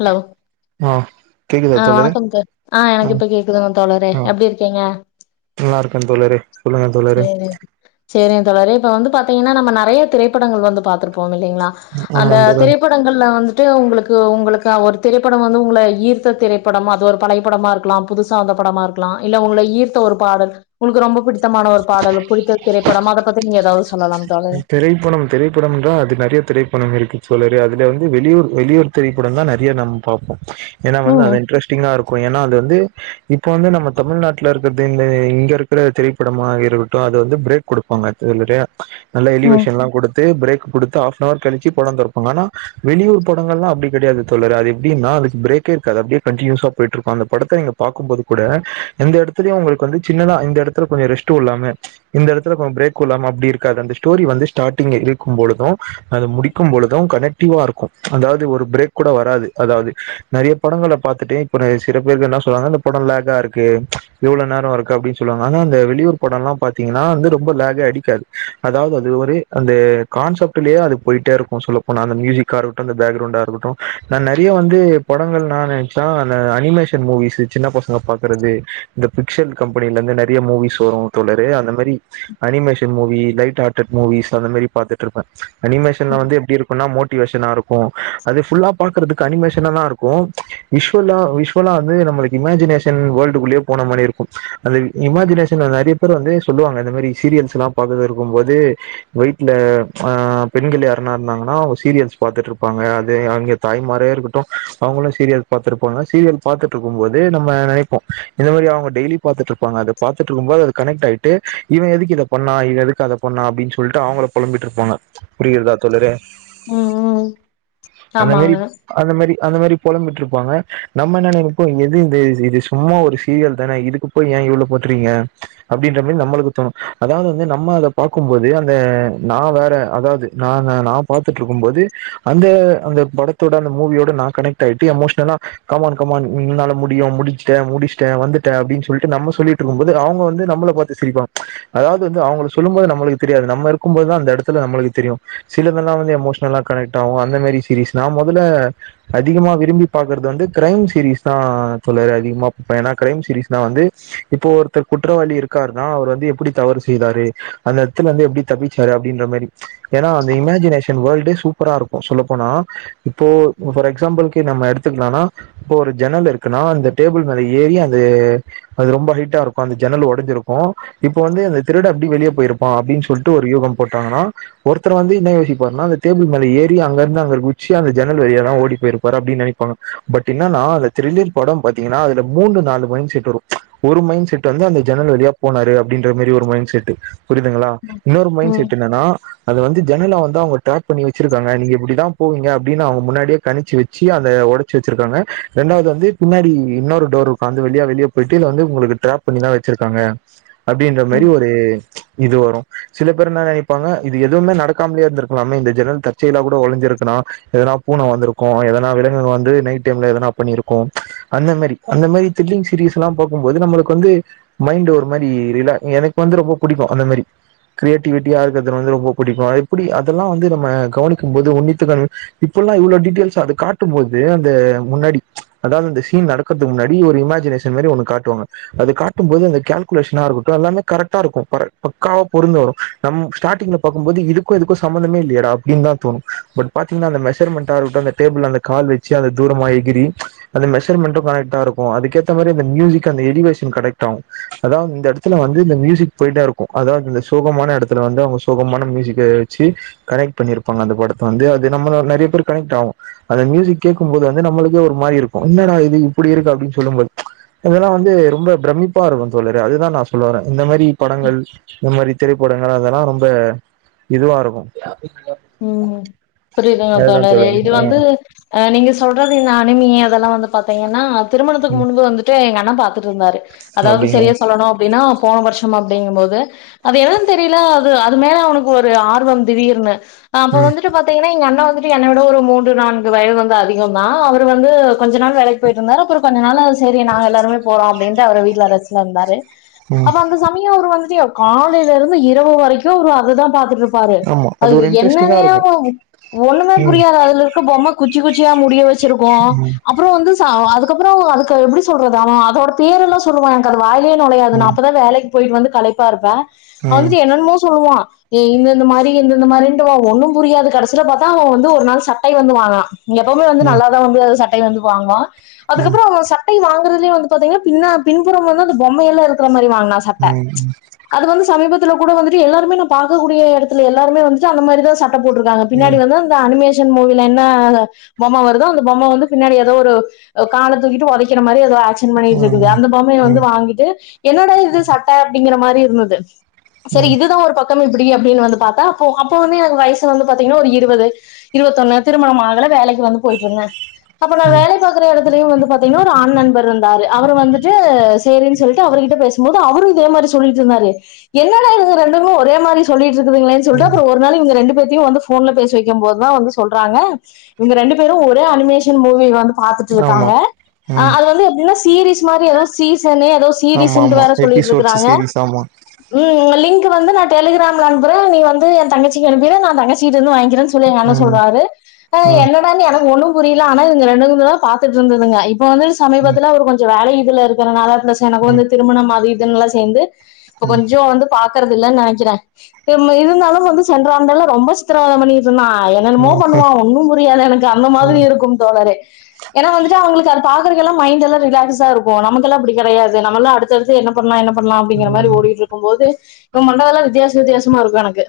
Hello ஆ கேக்குதா ஆ தோழரே வணக்கம் தோ ஆ எனக்கு இப்ப கேக்குதுங்க தோழரே எப்படி இருக்கீங்க நல்லாருக்கே தோழரே சொல்லுங்க தோழரே சரி தோழரே இப்ப வந்து பாத்தீங்கன்னா நம்ம நெறைய திரைடங்கள் வந்து பாத்துருப்போ இல்லலைங்களா அந்த ஆமா தோழரே திரைப்பட டங்கள்ல வந்துட்டு உங்களுக்கு உங்களுக்கு ஒரு திரைப்படம் வந்து உங்கள ஈர்த் த திரைப்படம் அது ஒரு பழைப்படமா இருக்கலா புதுசா அந்த படமா இருக்கலா இல்ல உங்களை ஈர்த்த ஒரு பாடல் உங்களுக்கு ரொம்ப பிடித்தமான ஒரு பாடல் புடித்த திரைப்படம் அதை பத்தி நீங்க ஏதாவது சொல்லலாம் தோழரே திரைப்படம் திரைப்படம்ன்றா அது நெறைய திரைப்படம் இருக்கு தோழரே அதில் வந்து வெளியூர் வெளியூர் திரைப்படம் தா நெறைய நம்ம பாப்போம் ஏன்னா வந்து அந்த ம் இண்ட்ரெஸ்ட் டிங்கனா இருக்கு ஏன்னா அது வந்து இப்ப வந்து நம்ம தமிழ்நாட்ல இருக்கிறது இங்க இருக் திரைப்படமா இருக்கட்டு அது வந்து பிரேக் குடுப்பாங்க அந்த டைம் நல்ல ம் எலிவேஷன்ல்லா குடு தே ப்ரேக் குடுத்து ஆப் நவர் கழிச்சு பட தொறபாங்க ஆனா வெளியூர் படங்கள்லா அப்படி கெடையாது தோழரே அது எப்டினா ப்ரேக்கே இருக்காது அப்டியே கண்டினியுசா போயிட்ருக்கு அந்த படத்த நீங்க பாக்கும்போது கூட எந்த எடத்துலயு உங்களுக்கு வந்து சின்னதா இந்த எடத்துல கொஞ்ச ரெஸ்ட்டு விடலாமே இந்த எடத்துல கொஞ்ச பிரேக் விடலாமா அப்படி இருக்காது அந்த சி ஸ்டோரி வந்துஸ்டார்ட்டிங்ல இருக்கும் பொழுது அது முடிக்கும்பொழுது கனெக்ட் டிவ்வா இருக்கு அதாவது ஒரு ப்ரேக் கூட வராது அதாவது நெறைய படங்கள பாத்துட்டு ஒரு சில பேருக்கு என்ன சொல்லாங்க இந்த படம் லேக இருக்கு இவ்ளோ நேரம் இருக்கு அப்படின்னு சொல்லுவாங்க ஆனா அந்த வெளியூர் படல்லா பாத்தீங்கன்னா வந்து ரொம்ப லேகே அடிக்காது அதாவது ஒரு அந்த கான்செப்ட்லயே அது போயிட்டே இருக்கு சொல்லப்போனா அந்த மியூசிக்க இருக்கட்டு அந்த பேகரவுண்டா இருக்கட்டு நா நெறைய வந்து படங்கள் நா நெனைச்சா அந்த அனிமேஷன் மூவிஸ் சின்ன பசங்க பாக்குறது இந்த பிக்சல் கம்பெனில இருந்து நெறைய மூவிஸ் வரு தோழரே அந்த மாரி அனிமேஷன் மூவி லைட் டாட்டாட் மூவிஸ் அத மாரி பாத்துடற்ருப்பே அனிமேஷன்ல ம் வந்து எப்படி இரு அப்புன்னா மோட்டிவேஷனாருக்கு அது ஃபுல்லா பாக்றதுக்கு அனிமேஷனாதா இருக்கு விஷ்வலா விஷ்வலா அதே நம்மளுக் இமஜினேஷன் வேல்டுகுள்ளே போன மாரிருக்கு அந்த இமஜினேஷன் நெறி பேரு வந்து சொல்லுவாங்க இந்த மெரி சீரியல்ஸ்லா பாக்கதுருக்கும் போது ஒய்ட்ல‌ ஆ பெண்கள் யார்னா இருந்தாங்கன்னா அவங்க சீரியல்ஸ் பாத்துட்ருப்பாங்க அது அவங்க தாய்மாரே இருக்கட்டு அவங்களே சீரியல்ஸ் பாத்துருப்பாங்க சீரியல் பாத்துட்ருக்கும் போது நம்ம நெனைப்போம் இந்த மாரி அவங்க டெய்லி பாத்துட்ருப்பாங்க அத பாத்துட்ருக்கும்போது கனெக்ட் ஆயிட்டு இவ எதுக்கு இத பண்ணா இவ எதுக்கு அத பண்ணா அப்பின்னு சொல்ட்டு அவள பொழம்பிட்டு இரு போங்க புரிகிறதா தோழரே ம் ம் அந்த மேரி ஆமாங்க அத மெரி அத மெரி பொழம்பிட்ப்பாங்க நம்ம என்ன நெனைப்போ எது இந்த இது சும்மா ஒரு சீரியல் தானே இதுக்குப் போய் ஏ இவ்ளோ போட்றீங்க அபடின்ற மெரி நம்மளுக் தோணு அதாவ்து வந்து நம்ம அத பாக்கும்போது அந்த நா வேற அதாவது நா நா நா பாத்துட்ருக்கும் போது அந்த அந்த படத் தோட அந்த மூவியோட நா கனெக்ட்டாய்ட்டு எமோஷ்னலா கமான் கமான் ஒன்னால முடியு முடிச்ட்ட முடிச் ட வந்துட்டே அப்டின் சொல்ட்டு நம்ம சொல்லிட்ருக்கும்போது அவ்ங்க வந்து நம்மள பாத்து சிரிப்பாங்க அதாவது வந்து அவங்களு சொல்லு போது நம்மளுக் தெரியாது நம்மருக்குபோதா அந்த எடத்துல நம்மளுக்கு தெரியு சிலதெலா வந்து எமோஷ்னலா கனெக்ட்டாவு அந்த மெரிஸ் திரிஸ் நா மொதல்ல அதிகமா விரும்பி பாகற்து வந்து க்ரைம் சீரீஸ் தா தோழரே அதிகமா பே னா க்ரைம் சீரீஸ்னா வந்து இப்போ ஒருத்தர் குற்றவாளி இருக்கார்னா அவர் வந்து எப்டி தவறு செய்தாரு அந்த எட்த்துலந்து எப்டி தப்பிச்சாரு அப்டின்ற மாரி ஏனா அந்த இமேஜினேஷன் வேல்டே சூப்பராருக்கு சொல்லப்போனா இப்போ ஃபார் எக்ஸாம்பள்கி நம்ம எடுத்துக்லானா இப்போ ஒரு ஜன்னல் இருக்குனா அந்த டேபுள் மேல ஏறி அது அது ரொம்ப ஹைட்டாருக்கு அந்த ஜன்னல் ஒடஞ்சிருக்கு இப்ப வந்து அந்த திருட எப்டி வெளிய போயிருப்பா அப்டின் சொல்ட்டு ஒரு யூக போட்டாங்கனா ஒருத்தர் வந்து என்ன யோசிப்பார்னா அந்த டேபுள் மேல ஏறி அங்கந்து அங்க குச்சி அந்த ஜன்னல் வழியா தா ஓடி போயிருப்பார் அப்டின் நெனை பாங்க பட் என்னன்னா அந்த திருநீர் படம் பாத்தீங்கனா அதுல மூனு நாலு மைண் செட்டு வரு ஒரு மைண் செட்டு வந்து அந்த ஜன்னல் வழியா போனாரு அப்டின்ற மாரி ஒரு மைண்ட் செட்டு புரியுதுங்ளா ம் இன்னோரு மைண் ம் செட்டு என்னன்னா அது வந்து ஜன்னலா வந்து அவங்க ட்ராக் பண்ணி வெச்சிருகாங்க நீங்க இப்டிதா போவீங்க அப்டின் அவ்ங்க முன்னாட்யே கணிச்சி வெச்சி அத ஒடச்சு வச்சிருகாங்க ரெண்டாவ்து வந்து பின்னாடி இன்னோரு டோரு உக்காந்து அந்த வழியா வெளியே பெட்டில வந்து உங்ளுக்கு ட்ராப் பண்ணிதா வச்சிருக்காங்க அப்டின்ற ம். மெரி ஒரு இது வரு சில பேர் என்னா நெனைப்பாங்க இது எதுவ்மே நடக்காம்லே இருந்துருக்லாமே இந்த ஜன்னல் தற்செயலா கூட ஒடஞ்சிருக்லா எதுனா பூன வந்துருக்கு எதனா விலங்குங்க வந்து நைட் டைம்ல எதுனா பண்ணிருக்கு அந்த மெரி அந்த மெரி த்ரில்லிங் சீரீஸ்லா பாகும்போது நம்மளுக்கு வந்து மைண்டு ஒரு மாரி ரிலா எனக்கு வந்து ரொம்ப புடிக்கு அந்த மெரி க்ரேட்டிவிட்டியா இருக்கற்து வந்து ரொம்ப புடிக்கு எப்டி அதெலா வந்து நம்ம கவனிக்கு போது உன்னித்து க இப்பெல்லா இவ்ளோ டீட்டயல்ஸ் அது காட்டும் போது அந்த முன்னாடி அதாவ்து இந்த சீன் நடக்கற்து முன்னாடி ஒரு இமஜினேஷன் மெரி ஒண்ணு காட்டுவாங்க அது காட்டுபோது அந்த கேல்குலேஷ்னாருக்ட்டு எல்லாமே கரெக்டாருக்கு பக்காவா பொருந்து வரு நம் ஸ்டாடிங்ல பாக்கும்போது இதுக்கு இதுக்கு சம்மந்தமே இல்லியடா அப்டின் தா தோணு பட் பாத்தீங்னா அந்த மெஷர்மெண்ட்டா இருக்டு அந்த டேபுள்ல அந்த கால் வச்சி அந்த தூரமா எகிறி அந்த மெஷர்மெண்ட்டு கனெட்டாருக்கு அதுக்கேத்த மெரி அந்த மியூசிக் அந்த எலிவேஷனு கனெக்டாவு அதாவ் இந்த எட்த்துல வந்து இந்த மியூசிக் பொய்டாரு இங்கு அதாவ்து இந்த சோகமான எடத்துல வந்து அவ்ங்க சோகமான மியூசிக்க வச்சி கனெக்ட் பண்ணிருப்பாங்க அந்த படத்த வந்து அது நம்மளோ நெறய பேரு கனெட்டாவு அந்த மியூசிக் கேக்கும்போது வந்து நம்மளுக்கே ஒரு மாரிருக்கு என்னடா இது இப்புடிருக்கு அப்டின் சொல்லும்போது இதெலா வந்து ரொம்ப ப்ரமிப்பாருக்கு தோழரே அதுதா நா சொல்ல வரே இந்த மெரி படங்கள் இந்த மாரி திரைப்படங்கள் அதெலா ரொம்ப இதுவாருக்கு ம் ப்ரியுதுங்க தோழரே இது வந்து அ நீங்க சொல்றது இந்த அனுமி அதெலா வந்து பாத்தீங்கன்னா திருமணத்துக்கு ம் முன்பு வந்துட்டு எங்க அண்ண பாத்துட்ருந்தாரு அதாவ்து அப்டிங்களா செரியா சொல்லணு அப்டின்னா போன வர்ஷம் அப்டிங்குபோது அது எதுன் தெரில அது அது மேல அவனுக் ஒரு ஆர்வம் திடீர்னு அப்ப ம் வந்துட்டு பாத் தீங்கனா எங்க அண்ணா வந்துட்டு என்ன விட ஒரு மூன்று நான்கு வயது வந்து அதிகதா அவர் வந்து கொஞ்ச நாள் வேலக் போயிட்ருந்தாரு அப்புறம் கொஞ்ச நாள் சரி நாங்க எல்லாரு போறோ அப்படின்ட்டு அவர் வீட்டுல ரெஸ்ட்ல இருந்தாரு ம் அப்ப அந்த சமயம் அவரு வந்துட்டா காலையில இருந்து இரவு வரைக்கு அவரு அதைதா பாத்துட்டு இருப்பாரு ஆமா பாரு ஒரு அது இன்ட்ரெஸ்டிங்கா என்னனே இருக்கு ஒன்னுமே ம் புரியாது அதுல இருக்க பொம்மை குச்சி குச்சியா முடிய வச்சிருக்கு ம் அப்புற வந்து அதுக்கப்புற அதுக்கு எப்படி சொல்றது அவன் அதோட பேர் எல்லா சொல்லுவ எனக்கு அது வாயிலே நொலயாது நா ம் அப்பதா வேலைக்கு போயிட்டு வந்து களைப்பா இருப்பே ம் வந்துட்டு என்னென்னுமோ சொல்லுவா இந்த இந்த மாரி இந்த இந்த மாரி ஒன்னு புரியாது கடைசில பாத்தா அவன் வந்து ஒரு நாள் சட்டை வந்து வாங்குனா எப்பவுமே வந்து ம் நல்லாத வந்து சட் டை வந்து வாங்குவா ம் ம் அதுக்கப்புற சட்டை சட்டய வாங்குறதுலயே வந்து பாத்தீங்கன்னா பின்னா பின்புறமாதா அந்த பொம்மை எல்லா இருக்குற மாரி வாங்கனா சட்ட ம் அது வந்து சமீபத்துல கூட வந்துட்டு எல்லாருமே நா பாக்க கூடிய எடத்துல எல்லாருமே வந்துட்டு அந்த மாரிதா சட் சட்ட போட்ருக்காங்க பின்னாடி ம் வந்து இந்த அனிமேஷன் மூவில என்ன பொம்ம வருதோ அந்த பொம்ம வந்து பின்னாடி எதோ ஒரு கால தூக்கிட்டு உதக்கிற மாதிரி எதோ ஆக்ஸ இது பண்ணிட்டு இருக்குது அந்த பொம்மைய ம் வந்து ம் வாங்கிட்டு என்னோட இது சட்ட அப்டீங்கிற மாதிரி இருந்தது ம் செரி இதுதா ஒரு பக்கம் இப்புடி அப்புடின்னு வந்து பாத்தா அப்போ அப்ப வந்து எனக்கு வயசு வந்து பாத்தீங்கன்னா ஒரு இருவது இருவத்தொன்னு திருமணமாகல வேலைக்கு வந்து போயிட்டு இருந்தே அப்ப நா ம் வேலைக் பாக்குற எடத்திலையு வந்து பாத்தீங்கன்னா ஒரு ஆண் நண்பர் இருந்தாரு அவரு வந்துட்டு சேரினு சொல்லிட்டு அவர்கிட்ட பேச போது அவரு இதே மாதிரி சொல்லிட்டு இருந்தாரு என்னடா இதுங்க ரெண்டுமு ஒரே மாதிரி சொல்லிட்டு இருக்குங்களேன்னு சொல்ட் ம் ஒரு நாளு இவங்க ரெண்டு பேத்தையு வந்து ஃபோன்ல பேச வைக்கும் போதுதா வந்து சொல்றாங்க இவங்க ரெண்டு பேரு ஒரே அனிமேஷன் மூவி வந்து ஆமா பாத்துட்ருக்காங்க ம் அது வந்து எப்டீன்னா சீரீஸ் மாதிரி ஏதோ சீசனு ஏதோ ஆமா ஆமா சீரிஸ்ன்னுட் எபிசோட்ஸ் சொல்லிட்ருக்கறாங்க சீரீஸ் ஆமா ம் உங்க லிங்க்கு வந்து நா டெலிகிராம்ல அனுப்பற நீ வந்து ஏ தங்கச்சிக்கு அனுப்பிறு நா தங்கச்சிட்டு இருந்து வாங்கிறே சொல்லிரு எங்க அண்ண ம் சொல்றாரு ம் என்னடான்னு எனக்கு ஒண்ணு புரியுல ஆனா இங்க ரெண்டு பாத்துட்டு இருந்ததுங்க இப்ப வந்து ம் சமீபத்துல ஒரு கொஞ்சோ வேல இதுல இருக் இத்தன நாளா இர்ந்த சேனவோ ம் இந்த திருமணமாகி இத்தன நாளா சேந்து இப்ப கொஞ்சோ வந்து பாக்குறது இல்லன்னு நெனைக்கிறே இருந்தாலு இப்போ வந்து சென்ற ஆண்டுல்லா ரொம்ப சித்திரவாத பண்ணிக்கிட்டு இருந்தா என்ன என்னமோ ம் பண்ணுவா ஒன்னு புரியாது எனக்கு அந்த மாதிரி ம் இருக்கும் தோழரே ஏன்னா வந்துட்டு அவுங்குளுக்கு அது பாக்குறதுக்கெல்லா மைண்டெல்லா ரிலாக்ஸ்ஸா இருக்கோ நமக்கெல்லா அப்படி கெடையாது நம்மல்லா அடுத் தடுத்து என்ன பண்லா என்ன பண்லா அப்டீங்கிற ம் மாரி ம் ஓடிட்ருக்கும் போது இவ பண்றதெல்லா வித்தியாச வித்தியாசமா இருக்கோ எனக்கு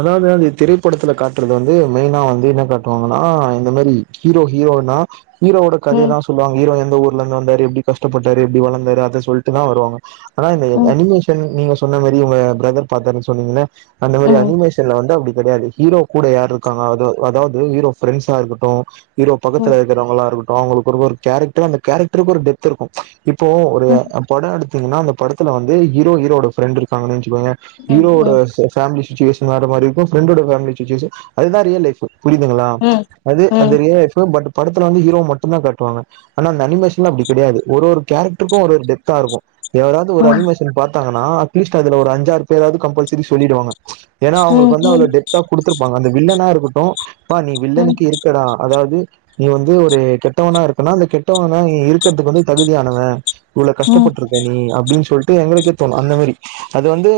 அதாவது அந்த திரைப்படத்துல காட்டுறது வந்து மெயினா வந்து என்ன காட்டுவாங்கன்னா இந்த மாரி ஹீரோ ஹீரோனா ஹீரோவோட ம் கதையதா சொல்வாங்க ஹீரோ எந்த ஊர்லந்து வந்தாரு எப்டி கஷ்டப்பட்டாரு எப்டி வளந்தாரு அத சொல்ட்டுதா வருவாங்க ஆனா இந்த ம் அனிமேஷன் நீங்க சொன்ன மாரி உங்க பிரதர் பாத்தாருன்னு சொன்னீங்கல்ல அந்த மாரி அனி ம் மேஷன்ல வந்து அப்டி கெடையாது ஹீரோ கூட யாரு இருக்காங்க அதா அதாவது ஹீரோ பிரெண்ட்ஸா இருக்கட்டோ ஹீரோ ம் பக்கத்துல இருக்குறவங்களா இருக்கட்டோ அவுங்குளுக்கு ஒரு ஒரு கேரக்டர் அந்த கேரக்டருக்கு ஒரு டெப்த்து இருக்கோ இப்போ ஒரு ம் படோ எடுத்தீங்கன்னா அந்த படத்துல வந்து ஹீரோ ஹீரோட ஃப்ரெண்டு இருக்காங்கன்னு வெச்சிக்கோய ஹீரோவோட ம் ஃபேமிலி சுச்சுவேஷன் வேற மாதிரி இருக்கோ ஃப்ரண்டோட சுச்சுவேஷன் வேற மாரி அதுதா ரியல் லைஃபு புரியுதுங்களா ம் அது ம் ம் அது ரியல் லைஃபு பட்டு படத்துல வந்து ஹீரோ மட்டுந்தா காட்டுவாங்க ஆனா அந்த அனிமேஷன்லா அப்டி கெடையாது ஒரு கேரக்டருக்கோ ஒரு ஒருடெப்தா இருக்கோ யாராவது ஒரு அனிமேஷன் பாத்தாங்கன்னா அட்லீஸ்ட் அதுல ஒரு அஞ்சாறு பேராாவது கம்பல்சரி சொல்லிடுவாங்க ஏன்னா ம் அவுங்குளுக்கு ம் வந்து அவ்ளோ டெப்தா குடுத்துருப்பாங்க அந்த வில்லனா இருக்கட்டோ அப்பா நீ ம் வில்லனுக்கு இரு க்கடா அதாவது நீ வந்து ஒரு கெட்டவனா இருக்கனா அந்த கெட்டவனா நீ இருக்கிறதுக்கு வந்து தகுதியானவ இவ்ளோ ம் கஷ்டப்பட்ருக் க நீ அப்டீன்னு சொல்லிட்டு எங்குளுக்கே தோணு அந்த மேரி அது வந்து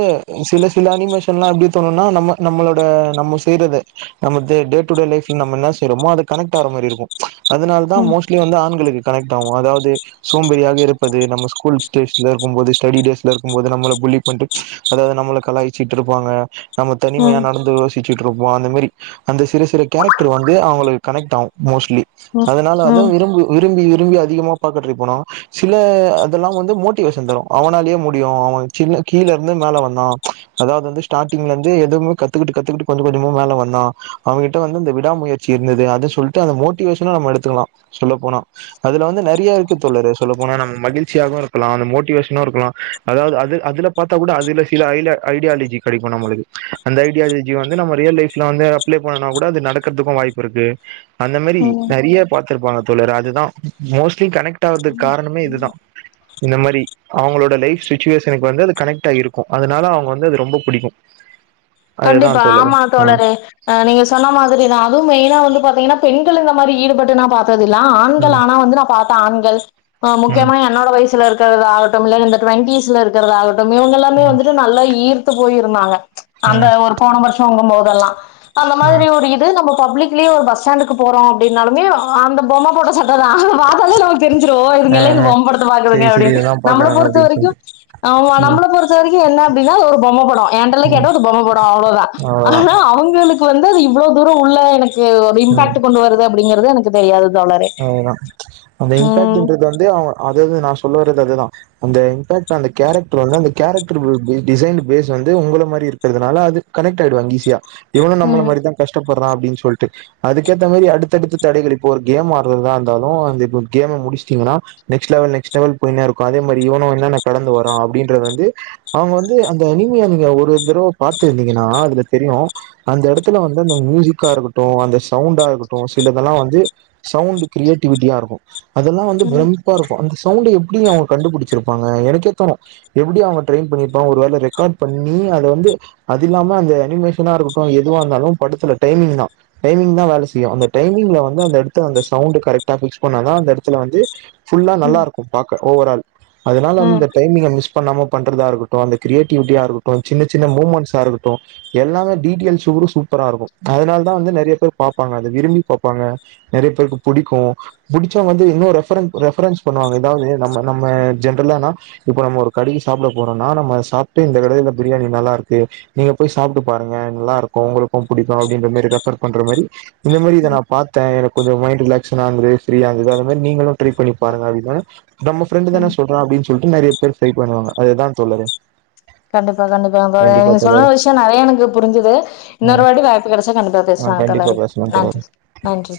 சில சில அனிமேஷன்லா அப்டி தோணுனா நம்ம நம்மளோட நம்ம செய்யுறத நம்ம டே டே டுடே லைஃபுல நம்ம என்ன செய்யுறமோ அது கனெக்ட்டாற மாரி இருக்கோ அதனாலதா மோஸ்ட் லீ வந்து ஆண்களுக்கு கனெக்டாவோ அதாவது சோம்பறியாக இருப்பது நம்ம ஸ்கூல் டேஸ்ல இருக்கும் போது ஸ்டடி டேஸ்ல இருக்கும் போது நம்பள புல்லி பண்ட்டு அதாவது நம்மள கலாய்சச்சிட்ருப்பாங்க நம்ம தனிமையா ம் நடந்து யோசிச்சுட்டு இருப்போ அந்த மேரி அந்த சிறு சிறு கேரக்டர் வந்து அவுங்குளுக்கு கனெக்ட்டாவோ மோஸ்ட்லி அதனால வந்து ம் ம் விரும் விரும்பி விரும்பி அதிகமா பாக்க ட்ரை பண்ணவா சில அதெல்லா வந்து மோட்டிவேஷன் தரு அவனாலேயே முடியு அவன் சின்ன கீழ இருந்து மேல வந்தா அதாவுது வந்து ஸ்டார்டிங்ல இருந்து எதுவுமே கத்துக்கிட்டு கத்துக்கிட்டு கொஞ்சோ கொஞ்சோமா மேல வந்தான் அவங்கிட்ட வந்து இந்த விடாம முயற் சி இருந்துது அத சொல்ட்டு அத மோட்டிவேஷனா நம்ம எடுத்துக்குலா சொல்ல போனா அதுல வந்து நெறைய இருக்கு தோழலுரு சொல்ல போனா நம்ம மகிழ்ச்சியாகவு இருக்குலா அந்த மோட்டிவேஷனாவு இருக்கலா அதாவுது அது அதுல பாத்தா கூட அதுல சில ஐ ஐடியாலஜி கெடைக்கு நம்மளுக்கு அந்த ஐடியாலஜி வந்து நம்ம ரியல் லைஃப்ல வந்து அப்ளே பண்ணுனா கூட அது நடக்குறதுக்கு வாய்ப்பு இருக்கு அந்த மேரி ம் நெறைய பாத்துருப்பாங்க தோழரே அதுதா மோஸ்ட்லி கனெக்ட் ஆகுறதுக்கு காரணமே இதுதா இந்த மாரி அவுங்களோட லைஃப் சுச்சுவேஷனுக்கு வந்து அது கனெக்ட் ஆகி இருக்கு அதுனால அவுங்க வந்து அது ரொம்ப புடிக்கு அதுதா கண்டிப்பா தோழரே ஆமா ஆ தோழரே நீங்க சொன்ன மாதிரிதா அது மெயினா வந்து பாத்தீங்கன்னா பெண்கள் இந்த மாரி ஈடுபட்டு நா பாத் ததில்ல ஆனா ஆண்கள் ம் ஆனா வந்து நா பாத்த ஆண்கள் ம் முக்கியமான என்னோட வயசுல இருக்குறதாகட்டு இ இந்த டூவெண்டிஸ்ல இருக்கிறாதாகட்டு இவுங்க எல்லா ம் வந்துட்டு நல்ல ஈற் தத்து போயிருந்தாங்க அந்த ம் ஒரு போன வருஷோ வாங்குபோதெல்லா அந்த மாதிரி ம் ஒரு இது நம்மக்கு பப்ளிக்லியு ஒரு பஸ் ஸ்டாண்டுக்கு போறோ அப்டின்னாலுமே அந்த பொம்மா போட்ட சட் ட்ட அதா பாத்தாலே நமக்கு தெரிஞ்சிரு இது ஆ எல்லா இந்த ஆ பொம்மப்படத்த பாக்குதுங்க செரி செரி அப்டின்னு இதெல்லா நம்மளை பாக்குறாங்க பொறுத்த அப்டின்னு வரைக்கு சொல்ட்டு ஆமா ம் நம்மள பொறுத்த வரைக்கு என்ன அப்டின்னா ஒரு பொம்மை படோ என்டேல்லா ம் கேட்டா பொம்மபடோ அவ்ளோ தா அவ்ளோதா ஆனா அவுங்களுக்கு வந்து அது இவ்ளோ தூரோ உள்ள எனக்கு இம்பேட் கொண்டு வருது அப்டிங்கிறது எனக்கு தெரியாது தோழரே அதேதா அந்த ம் இம்பாக்ட்ன்றது வந்து அவுங் அதேதா நா சொல்ல வர்றது அதேதா அந்த இம்பேக்ட் அந்த கேரக்டர் வந்து அந்த கேரக்டரபிள் டிசைன்டு பேஸ் வந்து உங்க மாரி இருக்கு இருக்கறதுனால அது கனெக்ட் ஆயிடுவாங்க ஈஸியா இவனு நம்மள ம் மாரிதா கஷ்டப்படுற சொல்ட்டு அதுக்கேத்த மாதிரி அடுத்தெடுத்து தடைகள் இப்போ இருக்கு கேம் ஆடுறதுதா இருந்தாலு அந்த கேம் முடிச்சிட்டீங்கன்னா நெக்ஸ்ட் லெவல்நெக்ஸ்ட் லெவல் போயினே இருக்கு அதே மாதிரி இவனு என்னென்ன கடந்து வரா அப்டின்றது வந்து அவங்க வந்து அந்த இனிமையா நீங்க ஒரு தடவ பாத்து இருந்தீங்கன்னா அதுல தெரியு அந்த எடத்துல வந்து அந்த மியூசிக்கா இருக்கட்டு அந்த சவுண்டா இருக்கட்டு சிலதெல்லா வந்து சவுண்ட் கிரியேட்டிவிட்டியா இருக்கு அதெல்லா வந்து ம் விரும் அப்பா இருக்கு அந்த சவுண்ட எப்டி அவுங்க கண்டுபிடிச்சிருப்பாங்க எனக்கே தோனு எப்டி அவுங்க ட்ரையின் பண்ணியிருப்பாங்க ஒரு வேல ரெக்கார்ட் பண்ணி அத வந்து அது இல்லாம அந்த அனிமேஷனா இருக்கட்டு எதுவா இருந்தாலு படத்துல டைமிங் தா டைமிங் தா வேல செய்யு அந்த டைமிங்ல வந்து அந்த எடத் த்த அந்த சவுண்ட் கரெட்கா பிக்ஸ் பண்ணாத அந்த எடத்துல வந்து எல்லா நல்லா ம் இருக்கும் ப ஓவரால் அதுனால வந்து ம் இந்த டைமிங்க மிஸ் இப்ப நம்ம பண்றதாருக்கட்டு அந்த கிரியேட்டிவிட்டியா இருக்கட்டு சின்ன சின்ன மூமெண்ஸ்ஸா இருக்கட்டு எல்லாமே டீட்டெயல் சுரு சூப்பரா இருக்கு அதனால தா வந்து நெறைய பேர் பாப்பாங்க அத விரும்பி பாப்பாங்க நெறைய பேருக்கு புடிக்கு முடிச்சவங்க வந்து இன்னோ ரெபரன் ரெஃபரன்ஸ் பண்ணுவாங்க எதாவுது நம்ம நம்ம ஜென்ரலானா இப்ப நம்ம ஒரு கடியில சாப்பிட போறோனா நம்ம சாப்பிட்டு இந்த கடையில பிரியாணி நல்லா இருக்கு நீங்க போய் சாப்பிட்டு பாருங்க நல்லா இருக்கு உங்களுக்கு புடிக்கு அப்படின்ற மேரி ரெஃபர் பண்ற மாரி இந்த மாதிரி இத ம் நா பாத்த எனக்கு கொஞ்சோ மைண்டு ரிலாக்சன் ஆக இருந்தது ஃப்ரீய இருந்தது அது மாரி நீங்களு ட்ரை பண்ணி பாருங்க அப்டின் நம்ம ஃப்ரெண்ட் தா ம் சொல்றா அப்டின்னு சொல்ட்டு நெறைய பேர் ட்ரை பண்ணுவங்க அதேதா தோழறே கண்டிப்பா கண்டிப்பா நீங்க சொன்ன தோழரே விஷியோ நெறைய எனக்கு புரிஞ்சுது ம் இன்னொருவாட்டி வாய்ப்பு கெடைச்சா கண்டிப்பா ஆ பேசுவங்க கண்டிப்பா தோழரே பேசலா தோழரே நன்றி நன்றி